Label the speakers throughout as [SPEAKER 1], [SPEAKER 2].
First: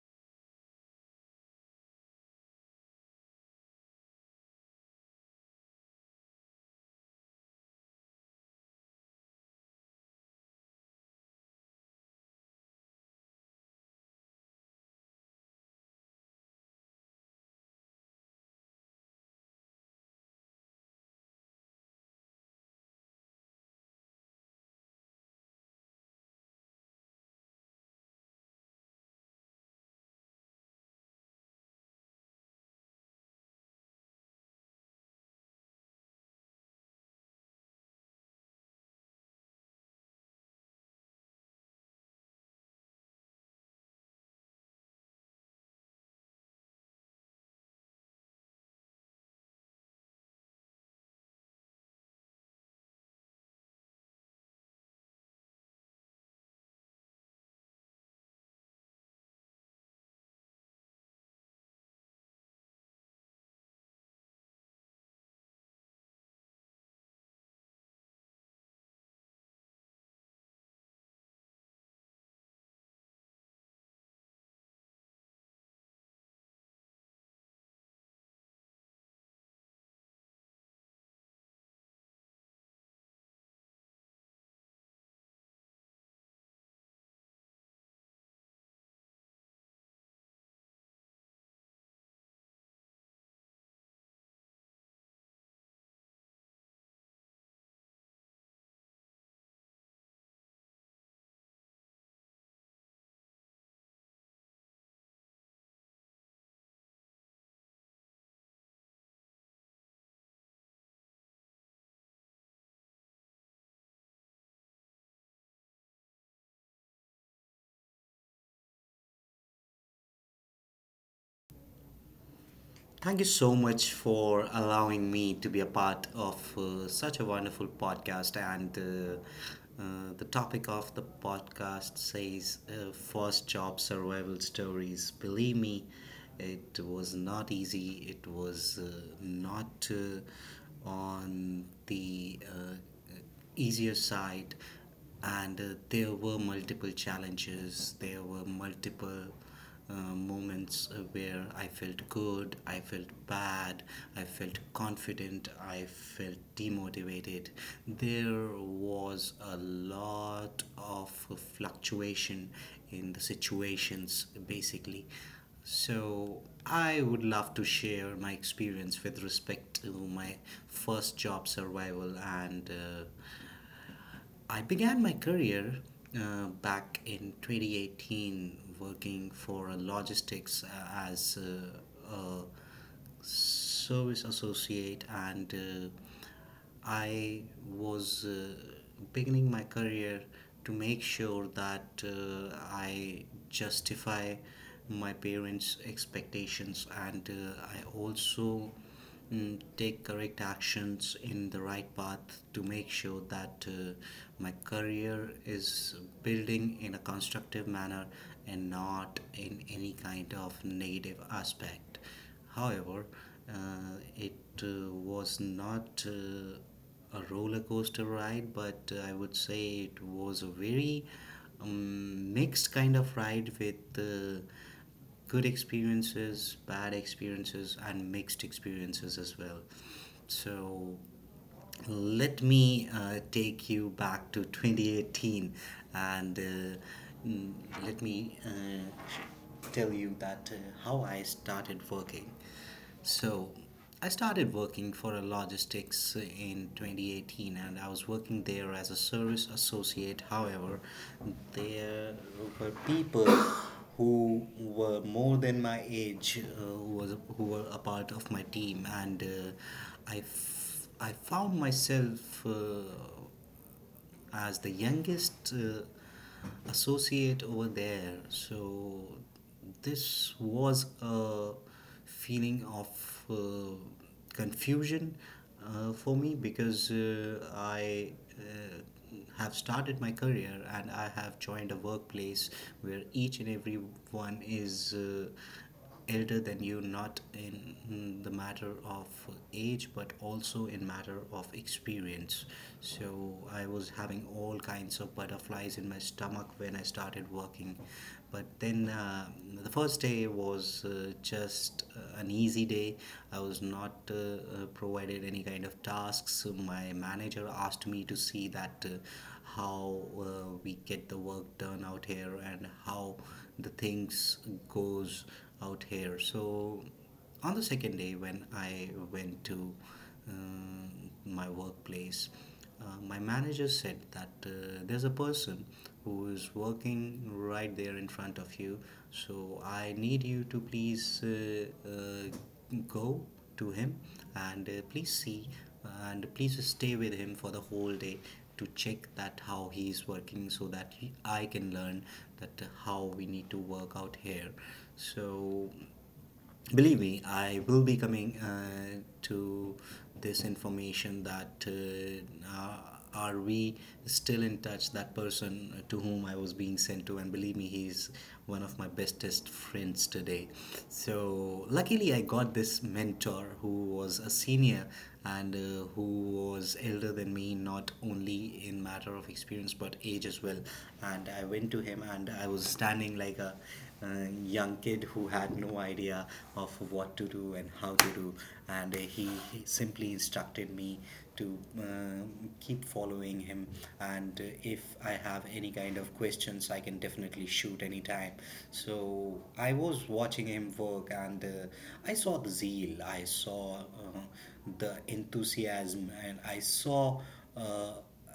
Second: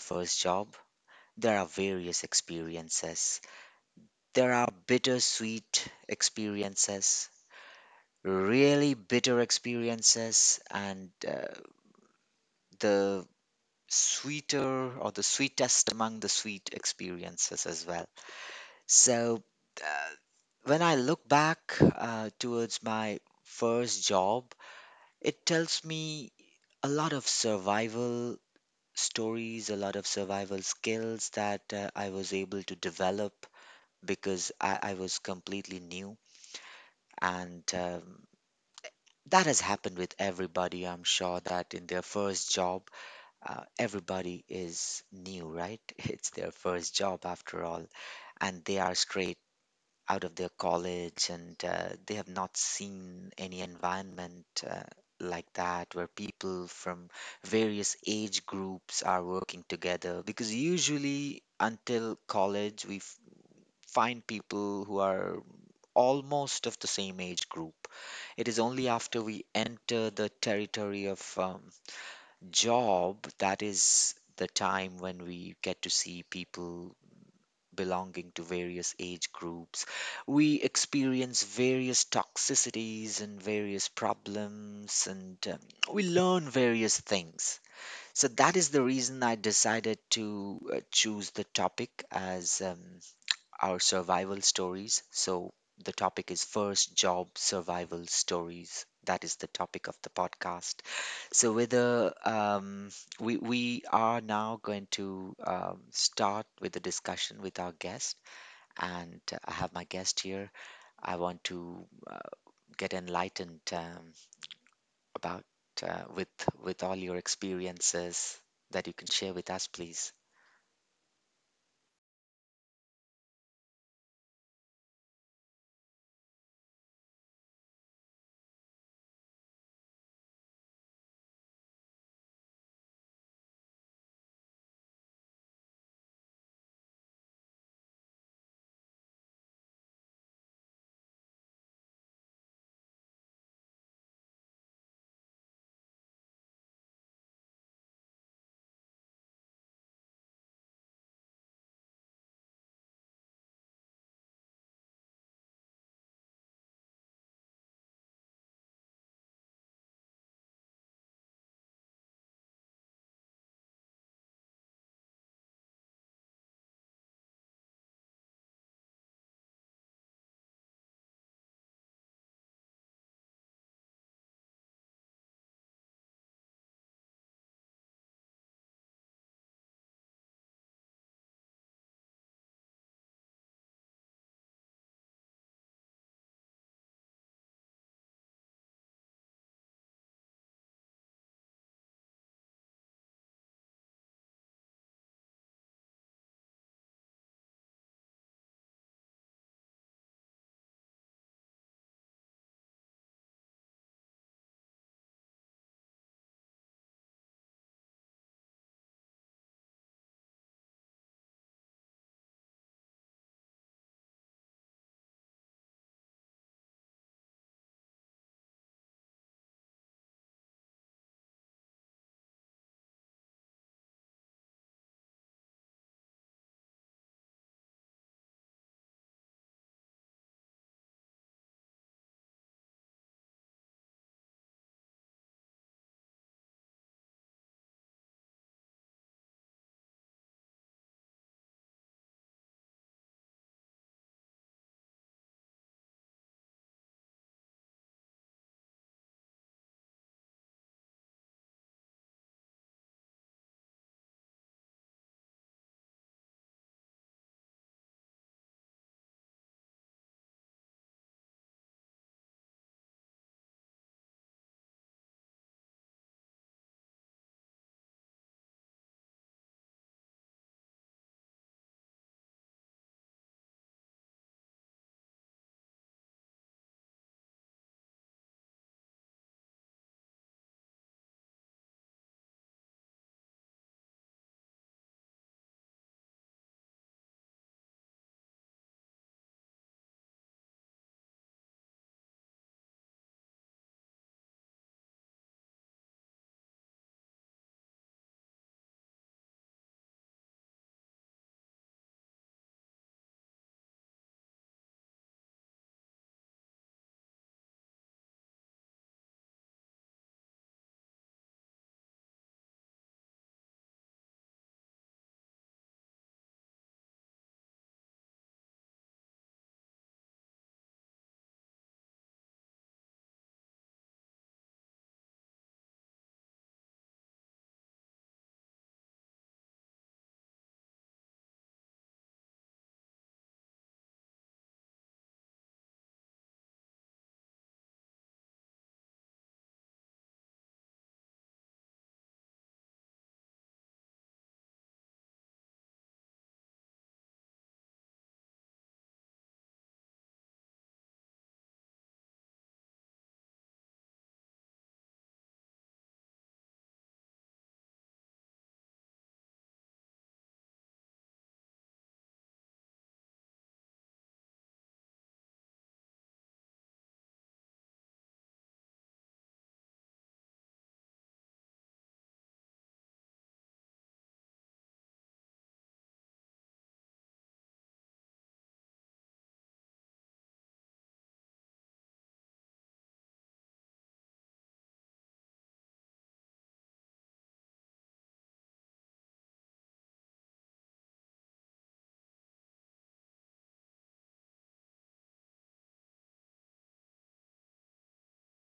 [SPEAKER 1] first job? There are various experiences. There are bittersweet experiences, really bitter experiences, and the sweeter or the sweetest among the sweet experiences as well. So, uh, when I look back towards my first job, it tells me a lot of survival stories, a lot of survival skills that I was able to develop because I was completely new. And that has happened with everybody. I'm sure that in their first job, everybody is new, right? It's their first job after all, and they are straight out of their college and they have not seen any environment like that where people from various age groups are working together because usually until college find people who are almost of the same age group. It is only after we enter the territory of job that is the time when we get to see people belonging to various age groups. We experience various toxicities and various problems, and we learn various things. So that is the reason I decided to choose the topic as our survival stories. So the topic is first job survival stories. That is the topic of the podcast. So whether we are now going to start with the discussion with our guest, and I have my guest here. I want to get enlightened about uh, with with all your experiences that you can share with us, please.
[SPEAKER 2] Thank you so much for allowing me to be a part of such a wonderful podcast. And the topic of the podcast says first job survival stories. Believe me, it was not easy. It was not on the easier side and there were multiple challenges, there were multiple moments where I felt good, I felt bad, I felt confident, I felt demotivated. There was a lot of fluctuation in the situations basically. So I would love to share my experience with respect to my first job survival, and I began my career back in 2018 working for a logistics as a service associate, and I was beginning my career to make sure that I justify my parents' expectations, and I also take correct actions in the right path to make sure that my career is building in a constructive manner and not in any kind of negative aspect. However, it was not a roller coaster ride, but I would say it was a very mixed kind of ride with good experiences, bad experiences, and mixed experiences as well. So let me take you back to 2018, and let me tell you that how I started working. So, I started working for a logistics in 2018, and I was working there as a service associate. However, there were people who were more than my age, who were a part of my team, and uh, I found myself as the youngest associate over there. So this was a feeling of uh, confusion for me, because I uh, have started my career and I have joined a workplace where each and every one is elder than you, not in the matter of age but also in matter of experience. So I was having all kinds of butterflies in my stomach when I started working. But then the first day was just an easy day. I was not provided any kind of tasks. My manager asked me to see that how we get the work done out here and how the things goes out here. So on the second day when I went to uh, my workplace, my manager said that there's a person who is working right there in front of you, so I need you to please go to him and please see, and please stay with him for the whole day to check that how he is working, so that I can learn that how we need to work out here. So believe me, I will be coming to this information that are we still in touch, that person to whom I was being sent to, and believe me, he's one of my bestest friends today. So luckily I got this mentor who was a senior, and who was elder than me, not only in matter of experience but age as well. And I went to him, and I was standing like a young kid who had no idea of what to do and how to do, and he simply instructed me to keep following him. And if I have any kind of questions, I can definitely shoot anytime. So I was watching him work, and I saw the zeal, I saw the enthusiasm, and I saw. Uh,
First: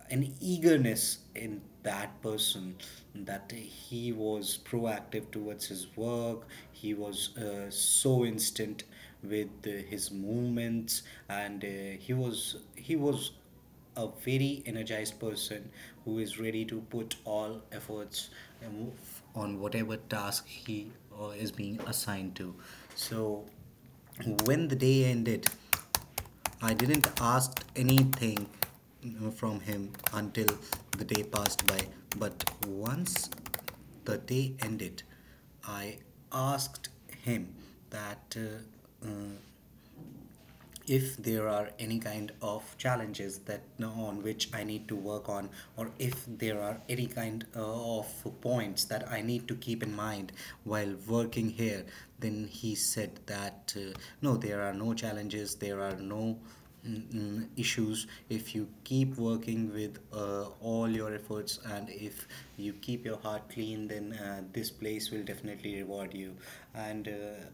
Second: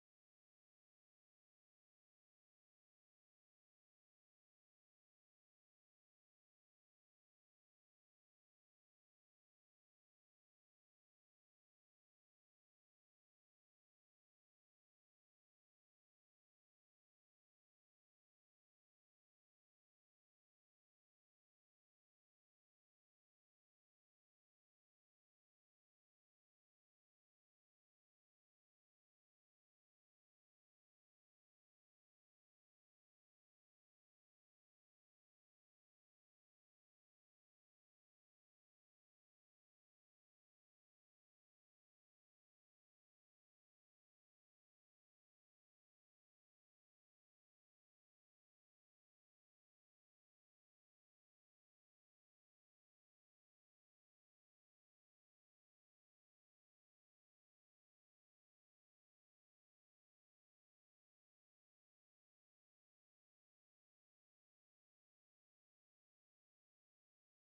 [SPEAKER 2] an eagerness in that person, that he was proactive towards his work. He was so instant with his movements, and he was a very energized person who is ready to put all efforts and move on whatever task he is being assigned to. So when the day ended, I didn't ask anything from him until the day passed by. But once the day ended, I asked him that if there are any kind of challenges that on which I need to work on, or if there are any kind of points that I need to keep in mind while working here, then he said that no, there are no challenges, there are no issues if you keep working with all your efforts, and if you keep your heart clean, then this place will definitely reward you. and uh,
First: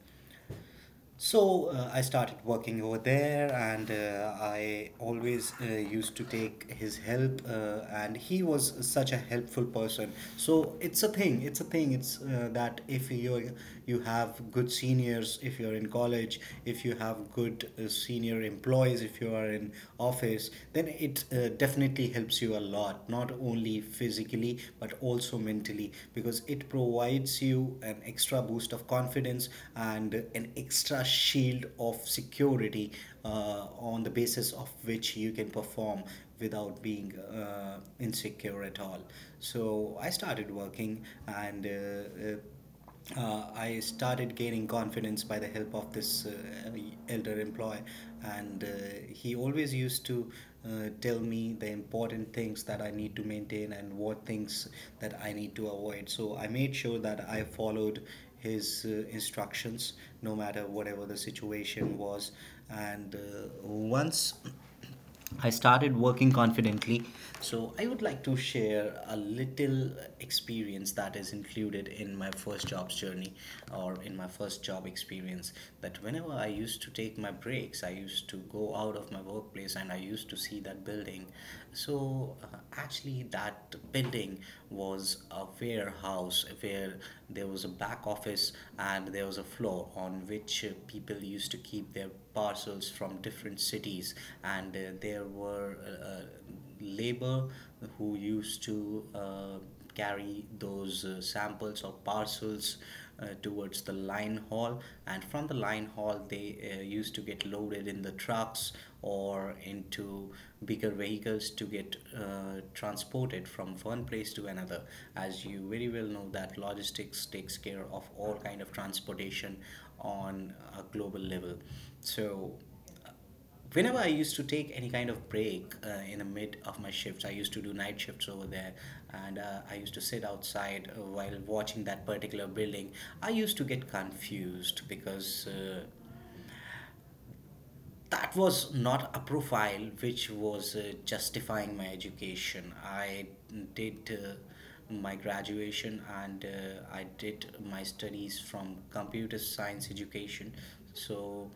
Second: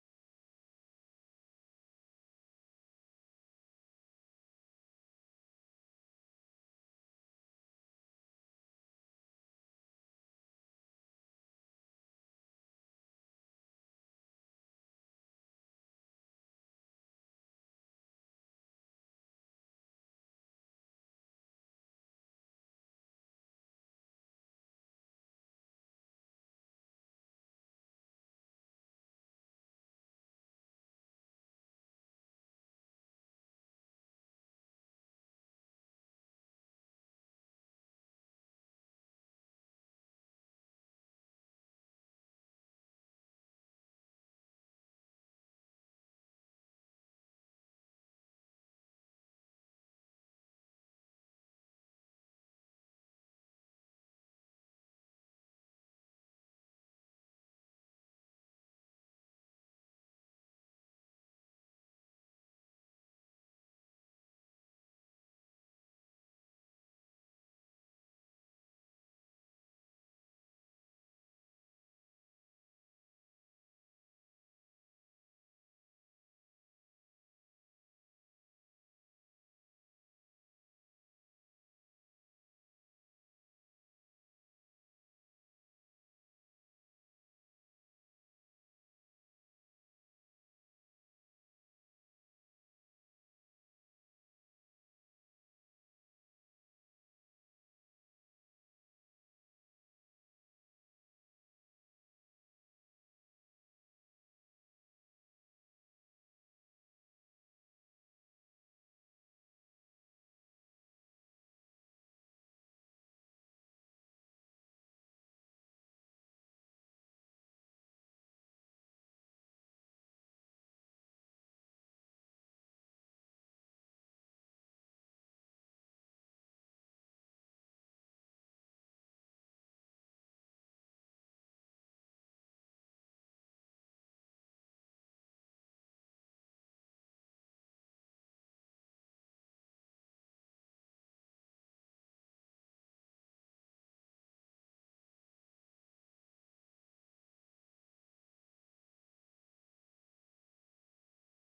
[SPEAKER 2] so uh, I started working over there, and I always used to take his help, and he was such a helpful person. So it's a thing. It's a thing. It's that if you have good seniors, if you're in college, if you have good senior employees, if you are in office, then it definitely definitely helps you a lot, not only physically but also mentally, because it provides you an extra boost of confidence and an extra shield of security on the basis of which you can perform without being insecure at all. So I started working, and uh, I started gaining confidence by the help of this elder employee, and he always used to tell me the important things that I need to maintain and what things that I need to avoid. So I made sure that I followed his instructions no matter whatever the situation was, and once I started working confidently. So I would like to share a little experience that is included in my first job's journey or in my first job experience. That whenever I used to take my breaks, I used to go out of my workplace and I used to see that building. So actually, that building was a warehouse where there was a back office and there was a floor on which people used to keep their parcels from different cities, and there were labor who used to carry those samples or parcels towards the line haul, and from the line haul they used to get loaded in the trucks or into bigger vehicles to get transported from one place to another, as you very well know that logistics takes care of all kind of transportation on a global level. So whenever I used to take any kind of break in the mid of my shifts, I used to do night shifts over there, and I used to sit outside while watching that particular building. I used to get confused because that was not a profile which was justifying my education. I did my graduation, and I did my studies from computer science education. So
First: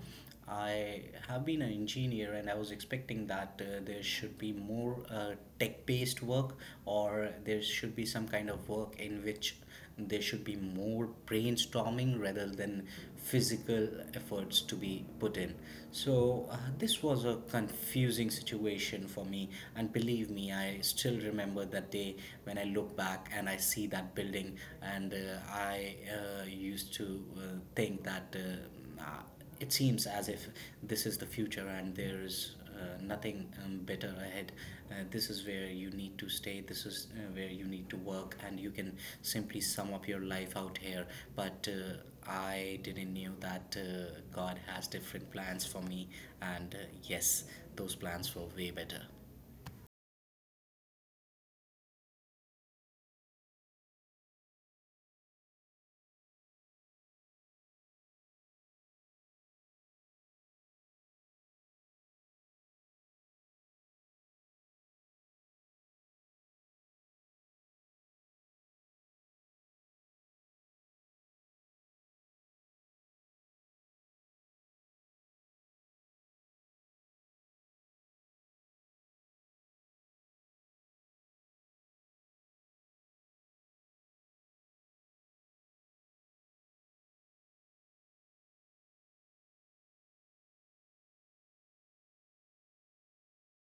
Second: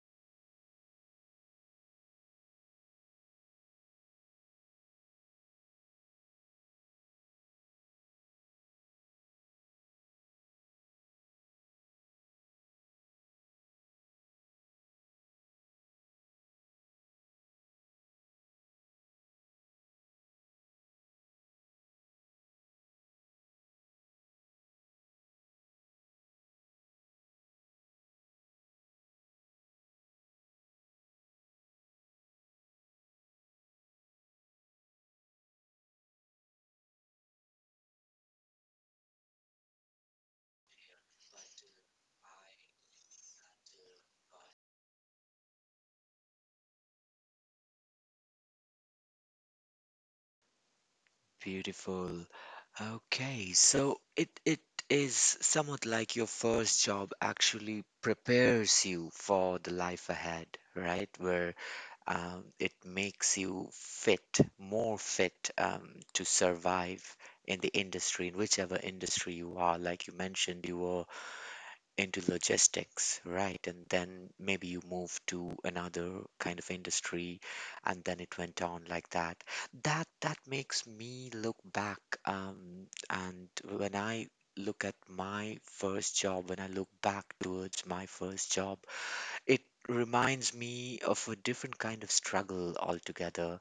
[SPEAKER 2] I have been an engineer, and I was expecting that there should be more tech based work, or there should be some kind of work in which there should be more brainstorming rather than physical efforts to be put in. So this was a confusing situation for me, and believe me, I still remember that day when I look back and I see that building. And uh, i uh, used to think that it seems as if this is the future and there is nothing better ahead. This is where you need to stay. This is where you need to work, and you can simply sum up your life out here. But I didn't knew that God has different plans for me, and yes, those plans were way better.
[SPEAKER 1] Beautiful. Okay, so it is somewhat like your first job actually prepares you for the life ahead, right? Where it makes you fit, more fit to survive in the industry, in whichever industry you are. Like you mentioned, you were into logistics, right? And then maybe you move to another kind of industry, and then it went on like that. That makes me look back, and when I look at my first job, when I look back towards my first job, it reminds me of a different kind of struggle altogether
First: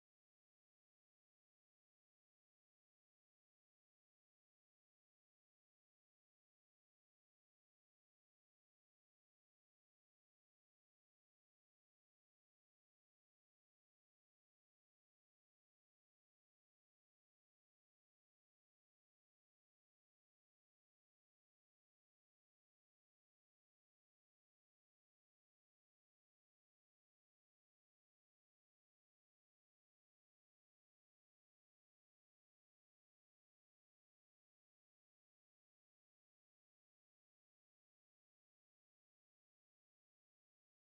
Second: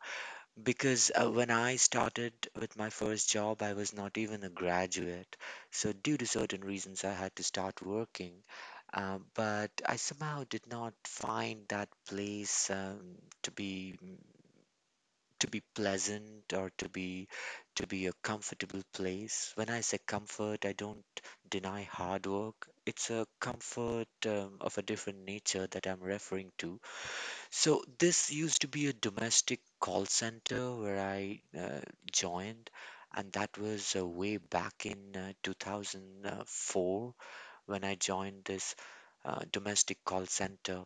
[SPEAKER 1] because when I started with my first job, I was not even a graduate. So, due to certain reasons, I had to start working. But I somehow did not find that place to be pleasant or to be a comfortable place. When I say comfort, I don't deny hard work. It's a comfort of a different nature that I'm referring to. So this used to be a domestic call center where I joined, and that was way back in 2004 when I joined this domestic call center.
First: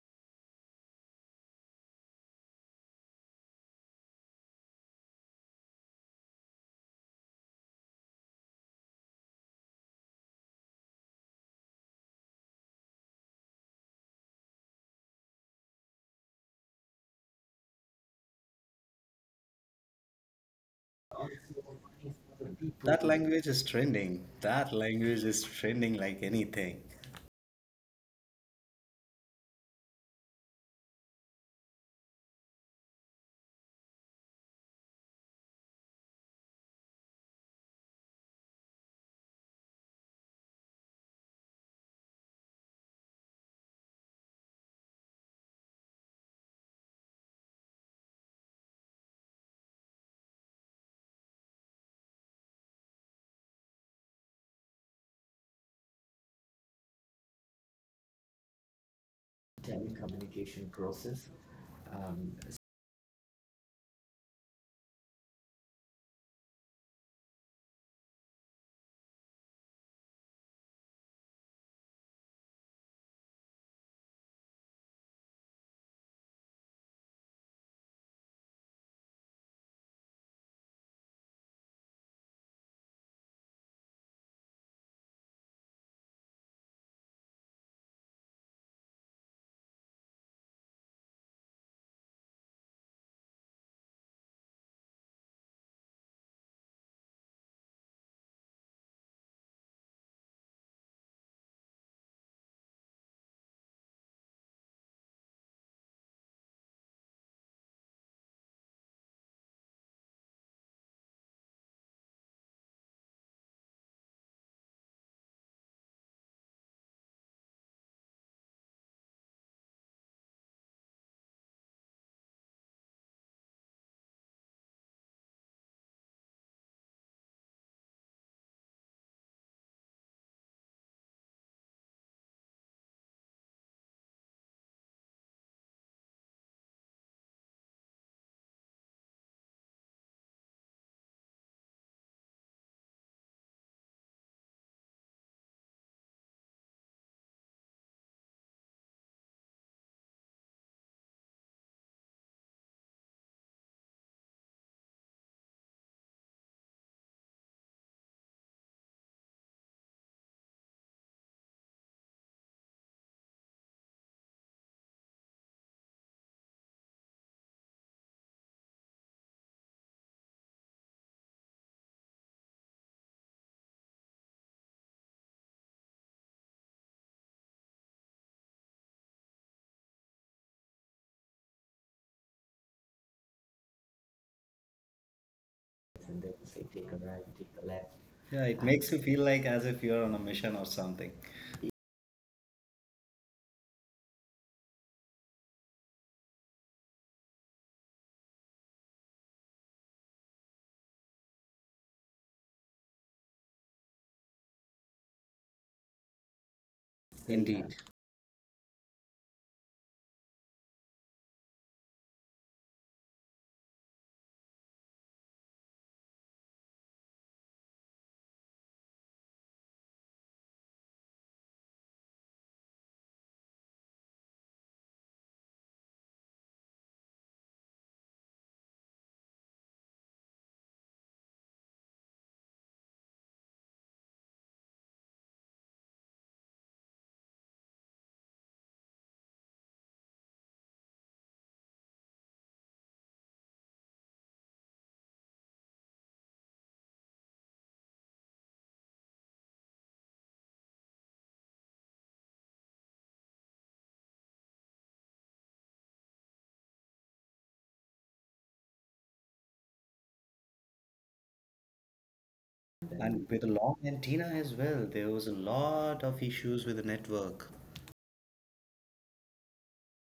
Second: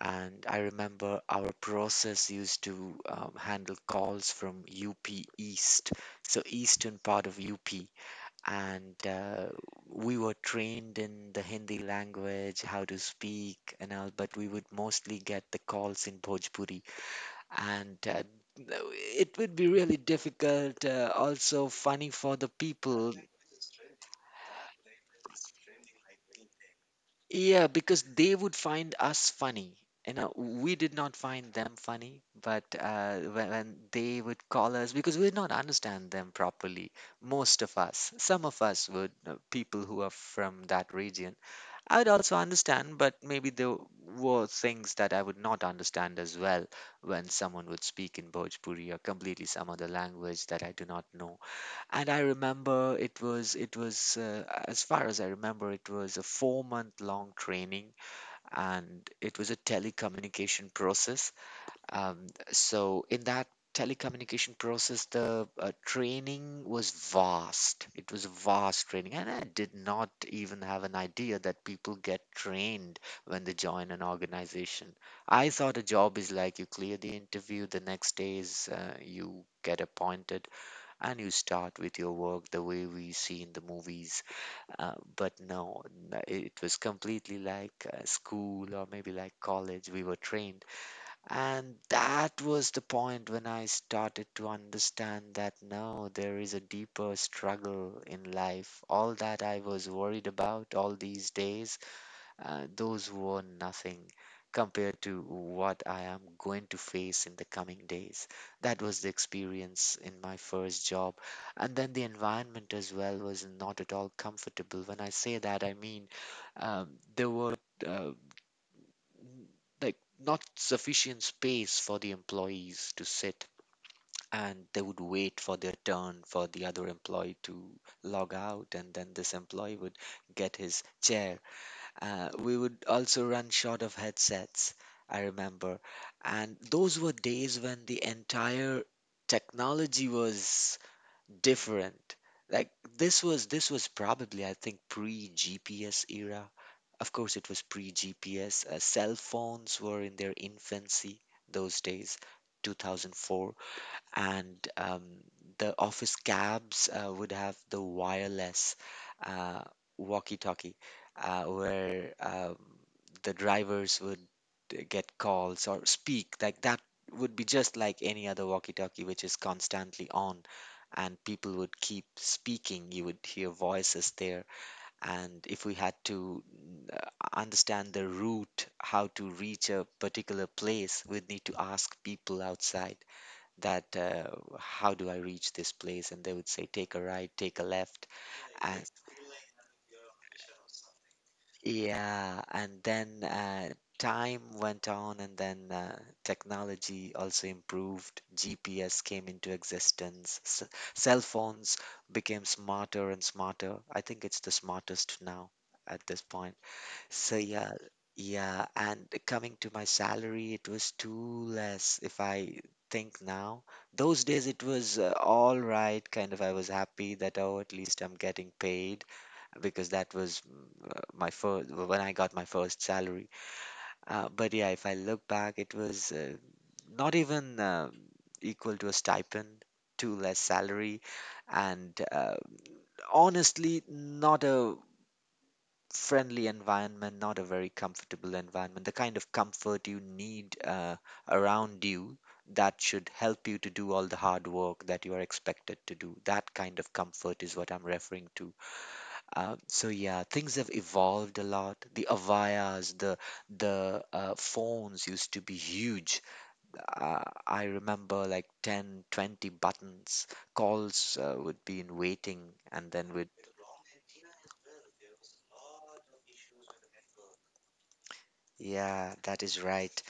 [SPEAKER 1] And I remember our process used to handle calls from UP East, so eastern part of UP, and we were trained in the Hindi language, how to speak, and all, but we would mostly get the calls in Bhojpuri, and no, it would be really difficult, also funny for the
[SPEAKER 2] That Totally.
[SPEAKER 1] people.
[SPEAKER 2] Language is trending. That language is trending like anything.
[SPEAKER 1] Yeah, because they would find us funny. We did not find them funny, but when they would call us, because we did not understand them properly, most of us some of us would people who are from that region I would also understand, but maybe there were things that I would not understand as well when someone would speak in Bhojpuri or completely some other language that I do not know. And I remember it was as far as I remember it was a 4-month long training, and it was a
[SPEAKER 2] Telecommunication
[SPEAKER 1] telecommunication
[SPEAKER 2] process.
[SPEAKER 1] process. um,
[SPEAKER 2] Um,
[SPEAKER 1] so in that telecommunication process, the training was vast. It was vast training, and I did not even have an idea that people get trained when they join an organization. I thought a job is like you clear the interview, the next day is you get appointed, and you start with your work the way we see in the movies. But no, it was completely like school or maybe like college. We were trained, and that was the point when I started to understand that no, there is a deeper struggle in life. All that I was worried about all these days, those were nothing compared to what I am going to face in the coming days. That was the experience in my first job. And then the environment as well was not at all comfortable. When I say that, I mean um, there were. uh, like, not sufficient space for the employees to sit, and they would wait for their turn for the other employee to log out and then this employee would get his chair. We would also run short of headsets, I remember. And those were days when the entire technology was different, like this was probably, I think, pre GPS era. Of course, it was pre GPS. Cell phones were in their infancy those days, 2004. And the office cabs would have the wireless uh, walkie talkie, where the drivers would get calls or speak. Like that would be just like any other walkie talkie, which is constantly on, and people would keep speaking. You would hear voices there. And if we had to understand the route, how to reach a particular place, we'd need to ask people outside that how do I reach this place, and
[SPEAKER 2] and they
[SPEAKER 1] they would
[SPEAKER 2] will
[SPEAKER 1] say
[SPEAKER 2] say, take
[SPEAKER 1] take a
[SPEAKER 2] a right,
[SPEAKER 1] right,
[SPEAKER 2] take
[SPEAKER 1] take a
[SPEAKER 2] a left.
[SPEAKER 1] left,
[SPEAKER 2] Yeah, it And
[SPEAKER 1] and
[SPEAKER 2] makes you feel like as if you're on a mission or something.
[SPEAKER 1] yeah, and then time went on, and then technology also improved. GPS came into existence. S Cell phones became smarter and smarter. I think it's the smartest now at this point. So, yeah,
[SPEAKER 2] Indeed.
[SPEAKER 1] yeah. And coming to my salary, it was too less if I think now. Those days it was all right, kind of. I was happy that, oh, at least I'm getting paid, because that was my first when I got my first salary. But yeah, if I look back, it was not even equal to a stipend, too less salary, and honestly, not a friendly environment, not a very comfortable environment. The kind of comfort you need around you that should help you to do all the hard work that you are expected to do. That kind of comfort is what I'm referring to. So yeah, things have evolved a lot. The avayas, the phones used to be huge. I remember, like, 10, 20 buttons. Calls would be in waiting, and then would.
[SPEAKER 2] And with a long antenna as well, there was a lot of issues with the network.
[SPEAKER 1] Yeah, that is right.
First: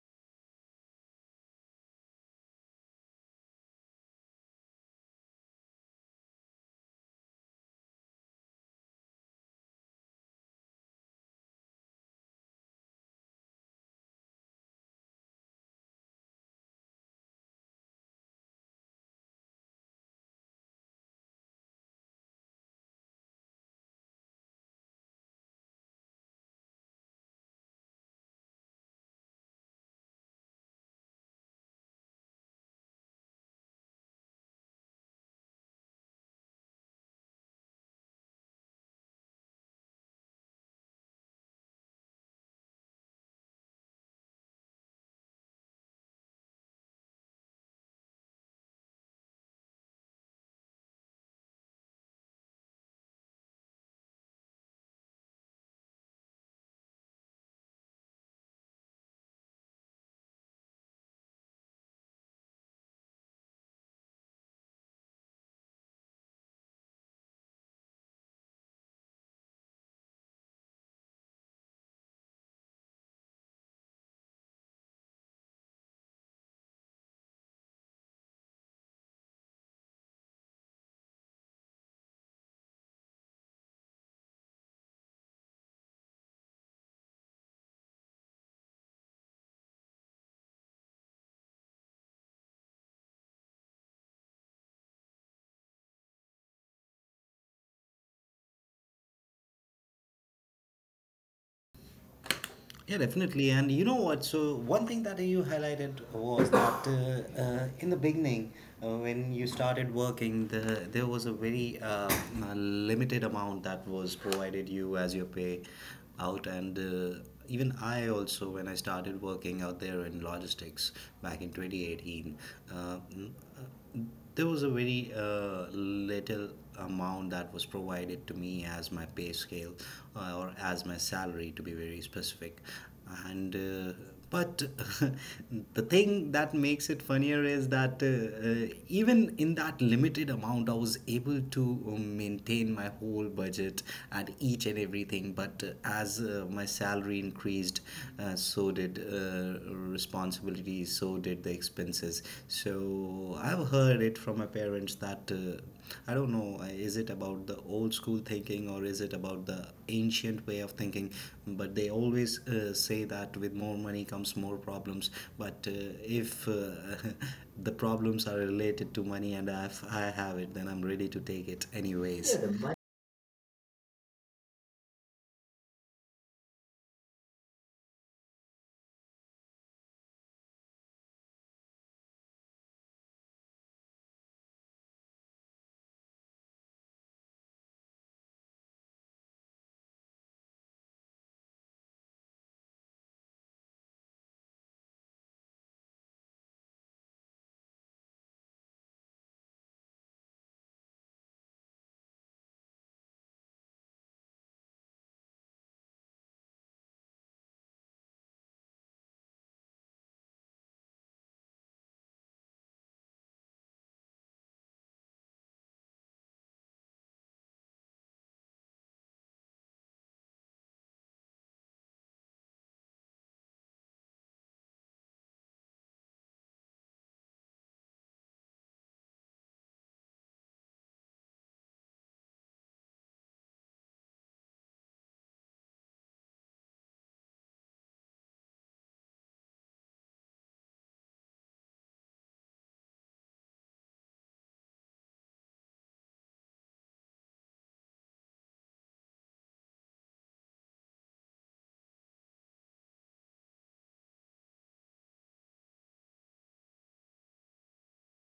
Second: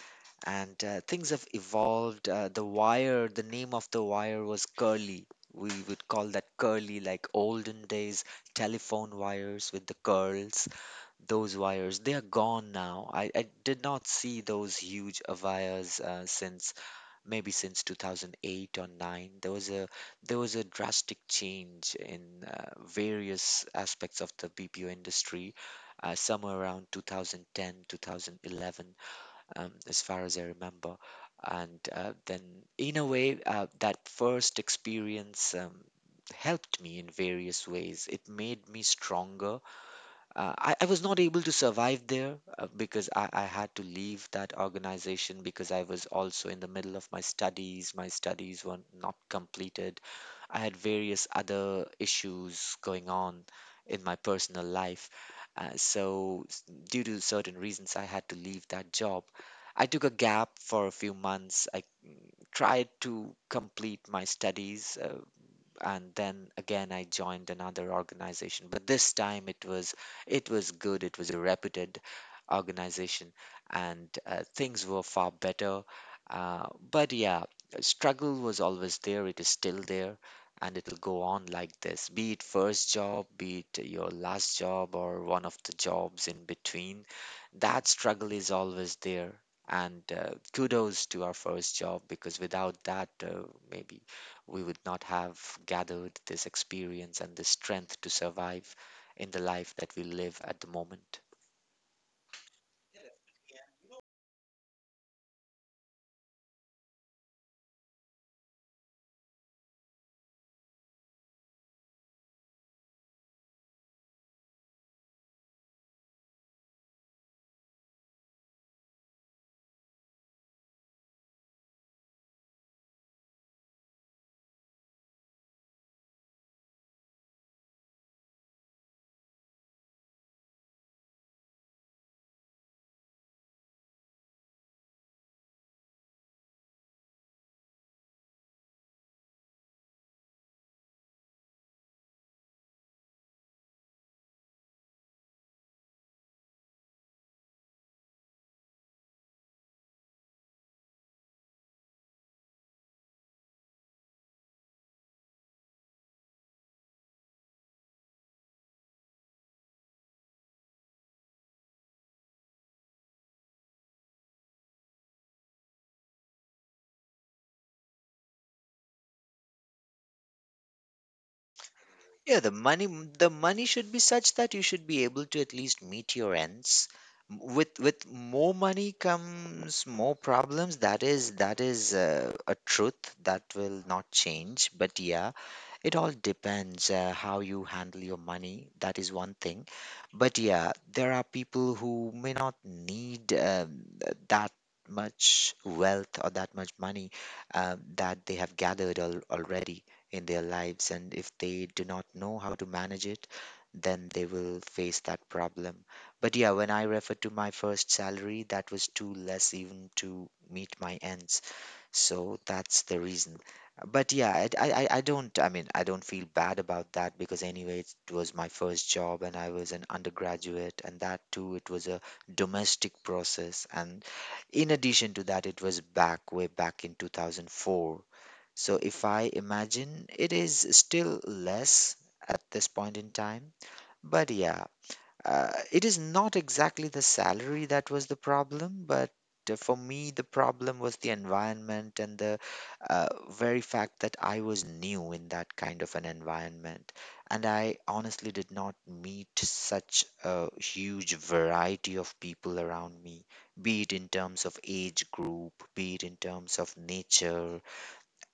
[SPEAKER 1] And things have evolved. The wire, the name of the wire was curly. We would call that curly, like olden days telephone wires with the curls. Those wires, they are gone now. I did not see those huge wires since maybe since 2008 or 9. There was a drastic change in various aspects of the BPO industry somewhere around 2010, 2011, as far as I remember. And then, in a way, that first experience helped me in various ways. It made me stronger. I was not able to survive there because I had to leave that organization because I was also in the middle of my studies. My studies were not completed. I had various other issues going on in my personal life. Uh, so, s- Due to certain reasons, I had to leave that job. I took a gap for a few months. I tried to complete my studies. And then again I joined another organization. But this time it was good. It was a reputed organization, and things were far better. But yeah, struggle was always there. It is still there, and it'll go on like this. Be it first job, be it your last job, or one of the jobs in between, that struggle is always there. And kudos to our first job, because without that, maybe we would not have gathered this experience and this strength to survive in the life that we live at the moment.
[SPEAKER 2] Yeah, definitely. And you know what? So, one thing that you highlighted was that in the beginning, when you started working, the, there was a very limited amount that was provided you as your pay out. And even I also, when I started working out there in logistics back in 2018, uh, mm, uh, there was a very little amount that was provided to me as my pay scale or as my salary, to be very specific. And but the thing that makes it funnier is that even in that limited amount, I was able to maintain my whole budget at each and everything. But as my salary increased, so did responsibilities, so did the expenses. So I've heard it from my parents that I don't know, is it about the old school thinking or is it about the ancient way of thinking? But they always say that with more money comes more problems. But if the problems are related to money and I have it, then I'm ready to take it. Yeah,
[SPEAKER 1] Yeah,
[SPEAKER 2] anyways.
[SPEAKER 1] the
[SPEAKER 2] Yeah, the
[SPEAKER 1] money the money should be such that you should be able to at least meet your ends. With more money comes more problems. That is a truth that will not change. But yeah, it all depends how you handle your money. That is one thing. But yeah, there are people who may not need that much wealth or that much money that they have gathered al already in their lives. And if they do not know how to manage it, then they will face that problem. But yeah, when I refer to my first salary, that was too less even to meet my ends. So that's the reason. But yeah, I don't, I mean, I don't feel bad about that because anyway, it was my first job and I was an undergraduate, and that too, it was a domestic process. And in addition to that, it was back way back in 2004. So if I imagine, it is still less at this point in time. But yeah, it is not exactly the salary that was the problem, but for me, the problem was the environment and the very fact that I was new in that kind of an environment. And I honestly did not meet such a huge variety of people around me, be it in terms of age group, be it in terms of nature,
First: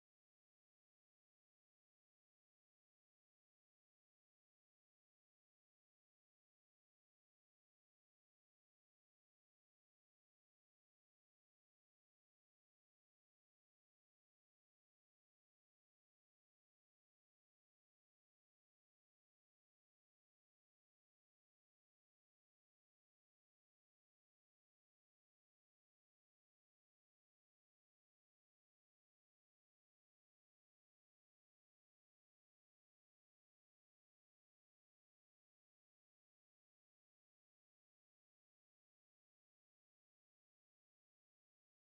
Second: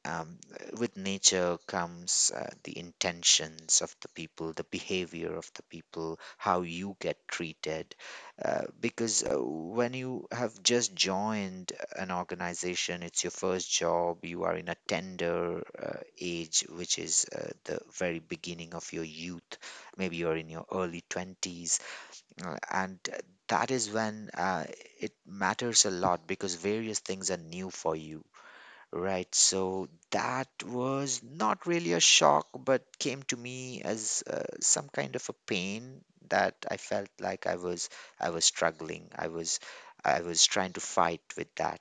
[SPEAKER 1] um, with nature comes the intentions of the people, the behavior of the people, how you get treated. Because when you have just joined an organization, it's your first job, you are in a tender age, which is the very beginning of your youth. Maybe you're in your early 20s. And That is when it matters a lot because various things are new for you. Right, so that was not really a shock, but came to me as some kind of a pain that I felt like I was struggling. I was trying to fight with that,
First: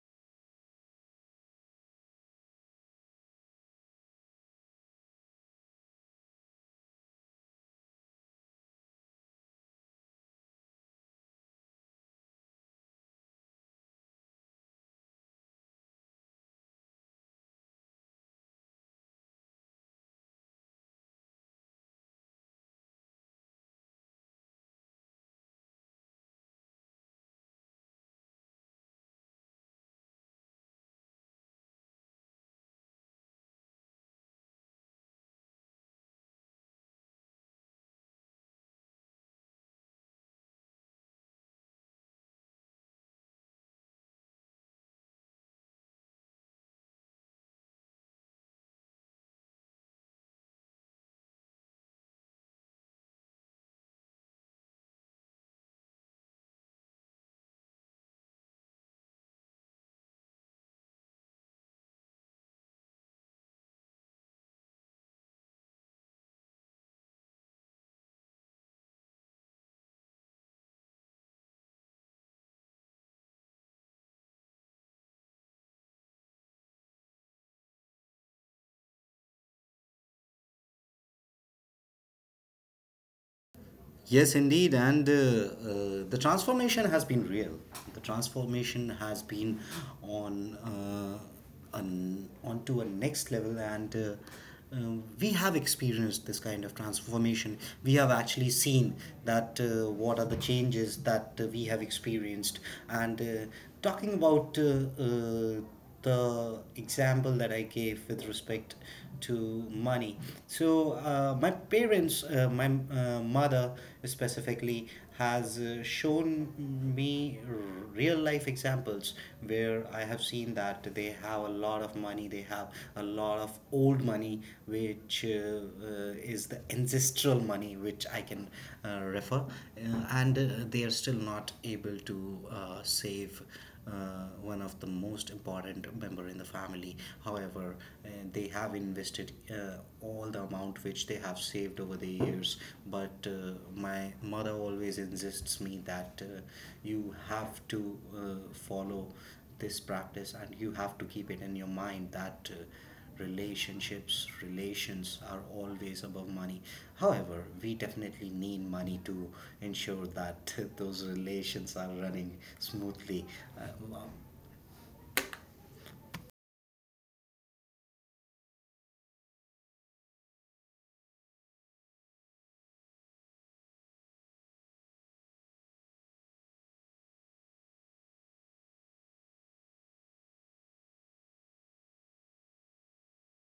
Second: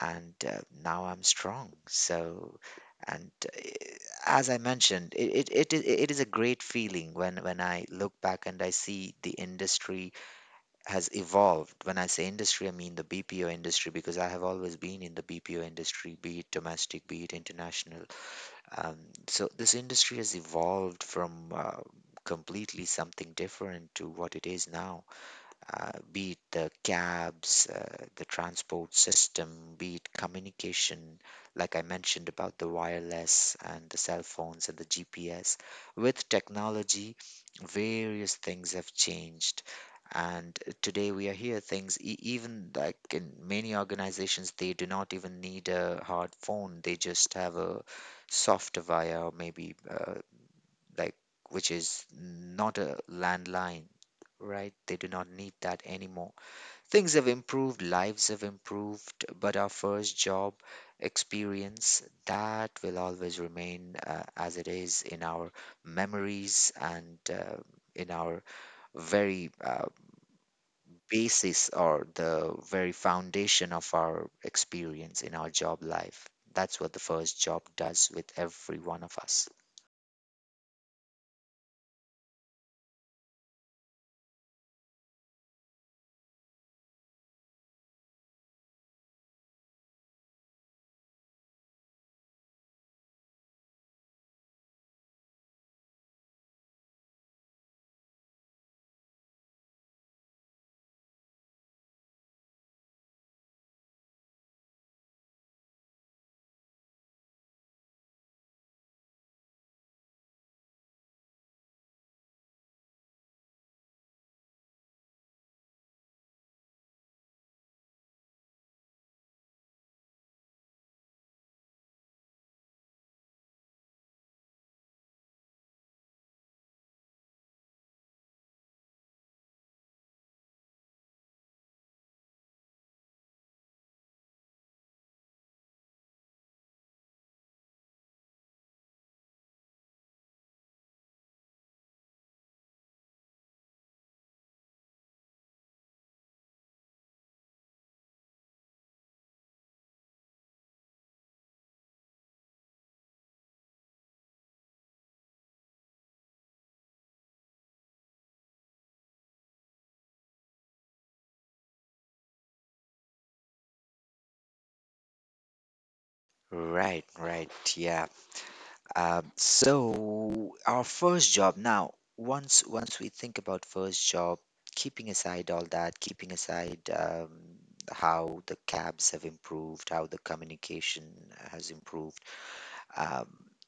[SPEAKER 1] and now I'm strong. So, and uh, as I mentioned, it is a great feeling when I look back and I see the industry has evolved. When I say industry, I mean the BPO industry because I have always been in the BPO industry, be it domestic, be it international. Um, so this industry has evolved from completely something different to what it is now, be it the cabs, the transport system, be it communication, like I mentioned about the wireless and the cell phones and the GPS. With technology, various things have changed. And today we are here things, even like in many organizations, they do not even need a hard phone. They just have a soft via or maybe like which is not a landline, right? They do not need that anymore. Things have improved, lives have improved, but our first job experience that will always remain as it is in our memories and in our very basis or the very foundation of our experience in our job life. That's what the first job does with every one of us.
[SPEAKER 2] Yes, indeed, and the transformation has been real. The transformation has been on onto a next level, and we have experienced this kind of transformation. We have actually seen that what are the changes that we have experienced, and talking about the example that I gave with respect to money. So my parents, my mother specifically, has shown me real life examples where I have seen that they have a lot of money, they have a lot of old money, which is the ancestral money, which I can refer, and they are still not able to save one of the most important member in the family. However, they have invested all the amount which they have saved over the years, but my mother always insists me that you have to follow this practice and you have to keep it in your mind that relationships relations are always above money. However, we definitely need money to ensure that those relations are running smoothly. uh, um,
[SPEAKER 1] Right, right. Yeah. So our first job now, once we think about first job, keeping aside all that, keeping aside how the cabs have improved, how the communication has improved, um,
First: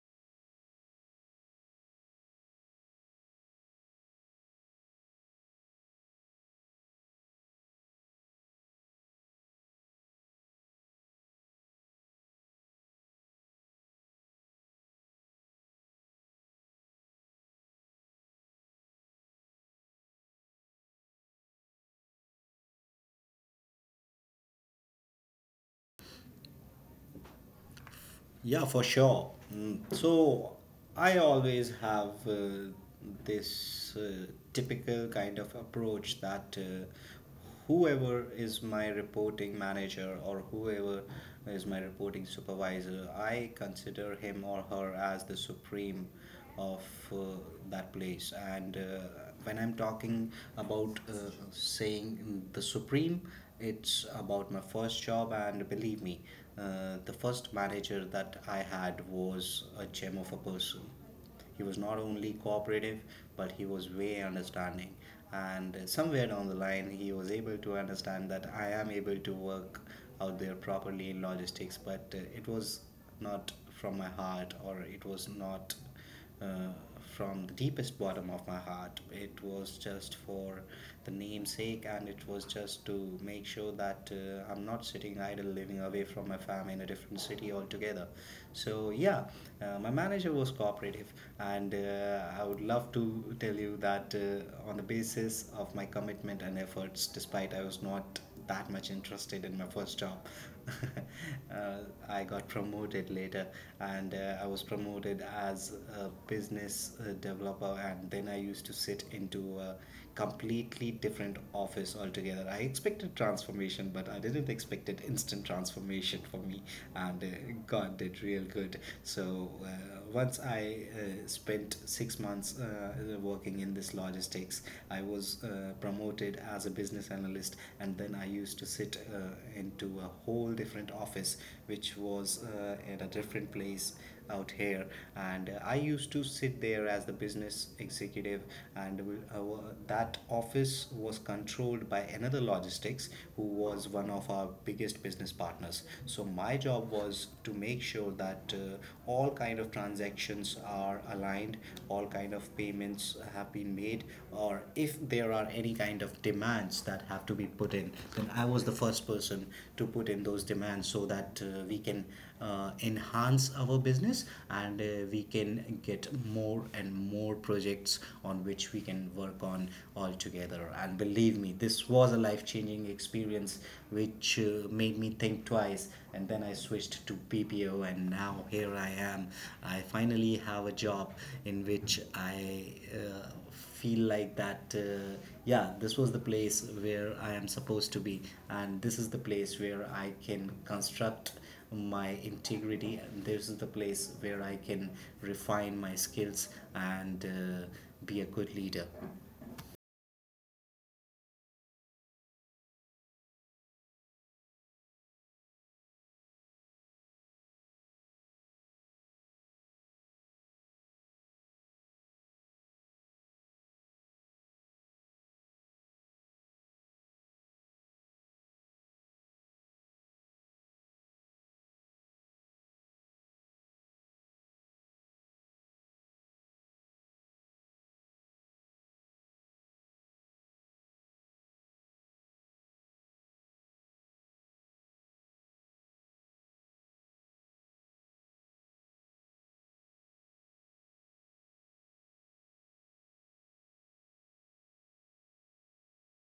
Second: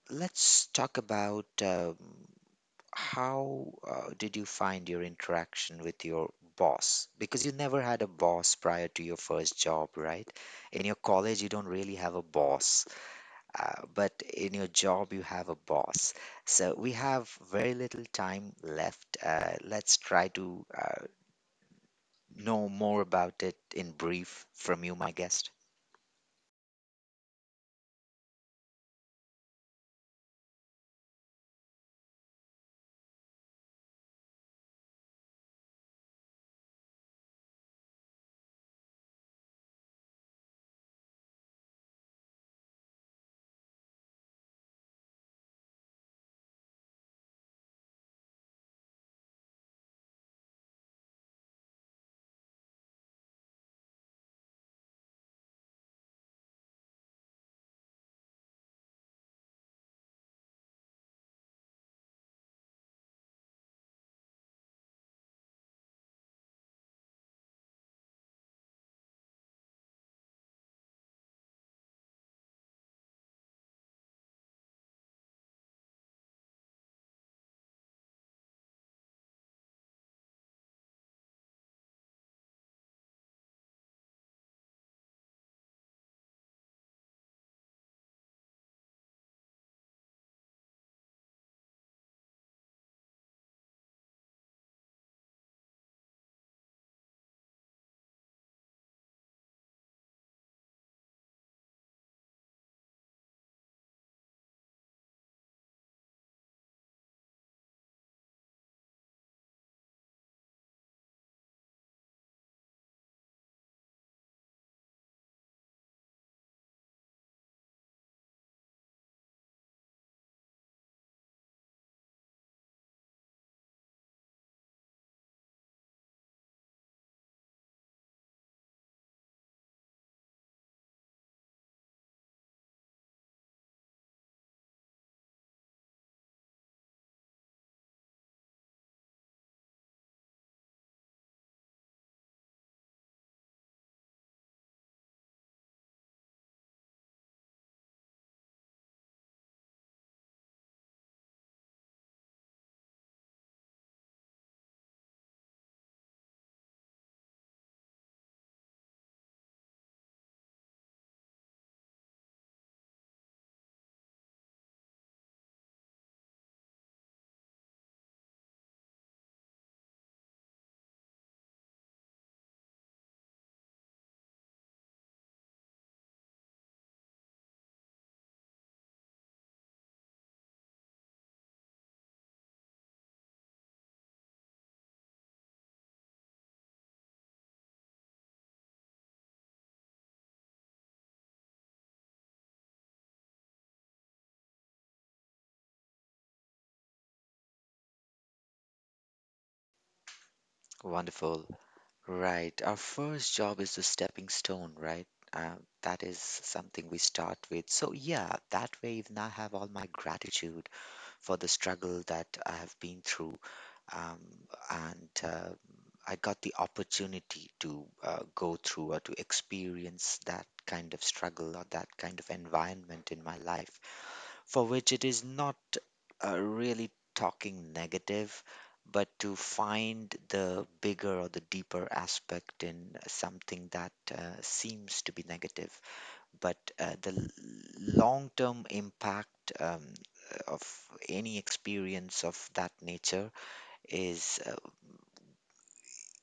[SPEAKER 1] let's talk about how did you find your interaction with your boss? Because you never had a boss prior to your first job, right? In your college, you don't really have a boss, but in your job you have a boss. So we have very little time left. Let's try to know more about it in brief from you, my guest.
[SPEAKER 2] yeah, for sure. Mm, so I always have this typical kind of approach that whoever is my reporting manager or whoever is my reporting supervisor, I consider him or her as the supreme of uh, that place. And when I'm talking about saying the supreme, it's about my first job, and believe me, the first manager that I had was a gem of a person. He was not only cooperative, but he was way understanding, and somewhere down the line he was able to understand that I am able to work out there properly in logistics, but it was not from my heart, or it was not uh, from the deepest bottom of my heart. It was just for the namesake, and it was just to make sure that I'm not sitting idle, living away from my family in a different city altogether. So yeah, my manager was cooperative, and I would love to tell you that on the basis of my commitment and efforts, despite I was not that much interested in my first job. uh, I got promoted later, and I was promoted as a business developer, and then I used to sit into a completely different office altogether. I expected transformation, but I didn't expect it instant transformation for me, and God did real good. So once I spent 6 months working in this logistics, I was promoted as a business analyst, and then I used to sit into a whole different office, which was at a different place out here. And I used to sit there as the business executive, and that office was controlled by another logistics who was one of our biggest business partners. So, and my job was to make sure that all kind of transactions are aligned, all kind of payments have been made, or if there are any kind of demands that have to be put in, then I was the first person to put in those demands so that we can enhance our business, and we can get more and more projects on which we can work on all together. And believe me, this was a life changing experience which made me think twice, and then I switched to PPO, and now here I am. I finally have a job in which I feel like that yeah, this was the place where I am supposed to be, and this is the place where I can construct my integrity, and this is the place where I can refine my skills and be a good leader.
[SPEAKER 1] Wonderful. Right. Our first job is the stepping stone, right? That is something we start with. So, yeah, that way even I have all my gratitude for the struggle that I have been through. Um, and I got the opportunity to go through or to experience that kind of struggle or that kind of environment in my life, for which it is not really talking negative, but to find the bigger or the deeper aspect in something that seems to be negative, but the long-term impact um, of any experience of that nature is,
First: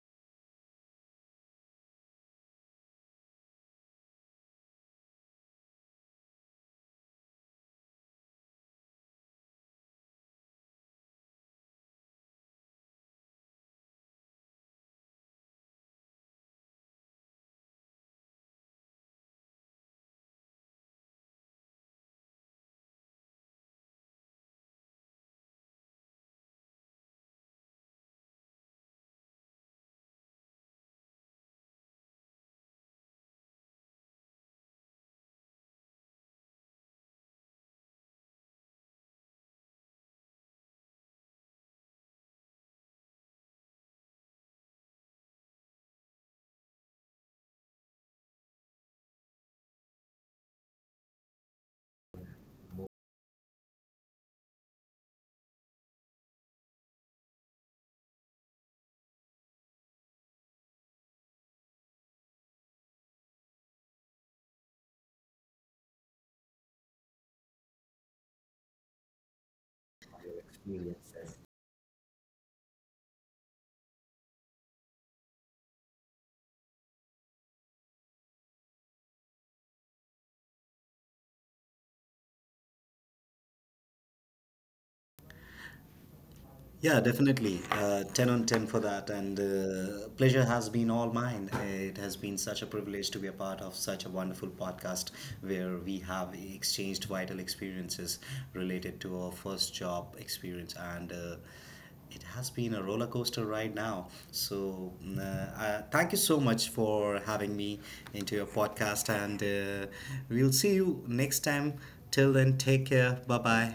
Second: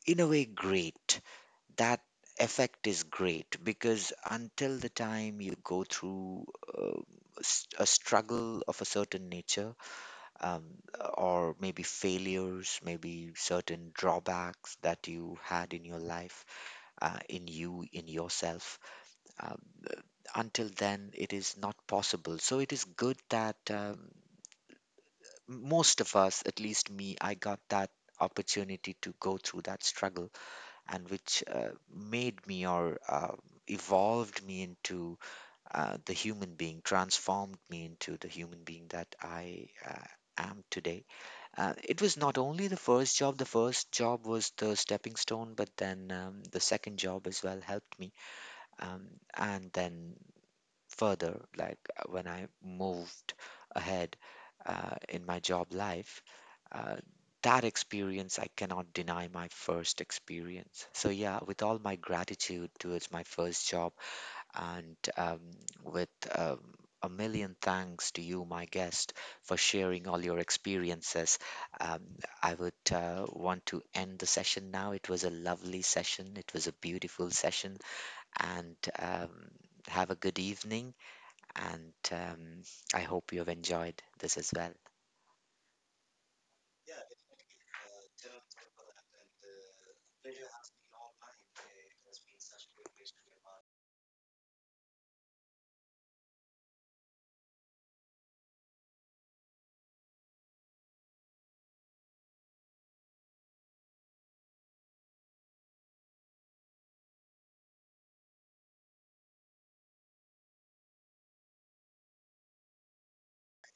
[SPEAKER 1] in a way, great. That effect is great because until the time you go through uh, a struggle of a certain nature, um, or maybe failures, maybe certain drawbacks that you had in your life, in yourself, um, uh, until then, it is not possible. So it is good that most of us, at least me, I got that opportunity to go through that struggle, and which made me or evolved me into the human being, transformed me into the human being that I am today. It was not only the first job was the stepping stone, but then the second job as well helped me. Um, and then further, like when I moved ahead in my job life, uh, that experience, I cannot deny my first experience. So, yeah, with all my gratitude towards my first job and with um, a million thanks to you, my guest, for sharing all
[SPEAKER 2] Your
[SPEAKER 1] your
[SPEAKER 2] experiences.
[SPEAKER 1] experiences. Um, I would want to end the session now. It was a lovely session, it was a beautiful session, and have a good evening, and I hope you have enjoyed this as well.
[SPEAKER 2] Yeah, definitely. 10 on 10 for that. And pleasure has been all mine. It has been such a privilege to be a part of such a wonderful podcast where we have exchanged vital experiences related to our first job experience. And it has been a roller coaster right now. So, thank you so much for having me into your podcast. And we'll see you next time. Till then, take care. Bye bye.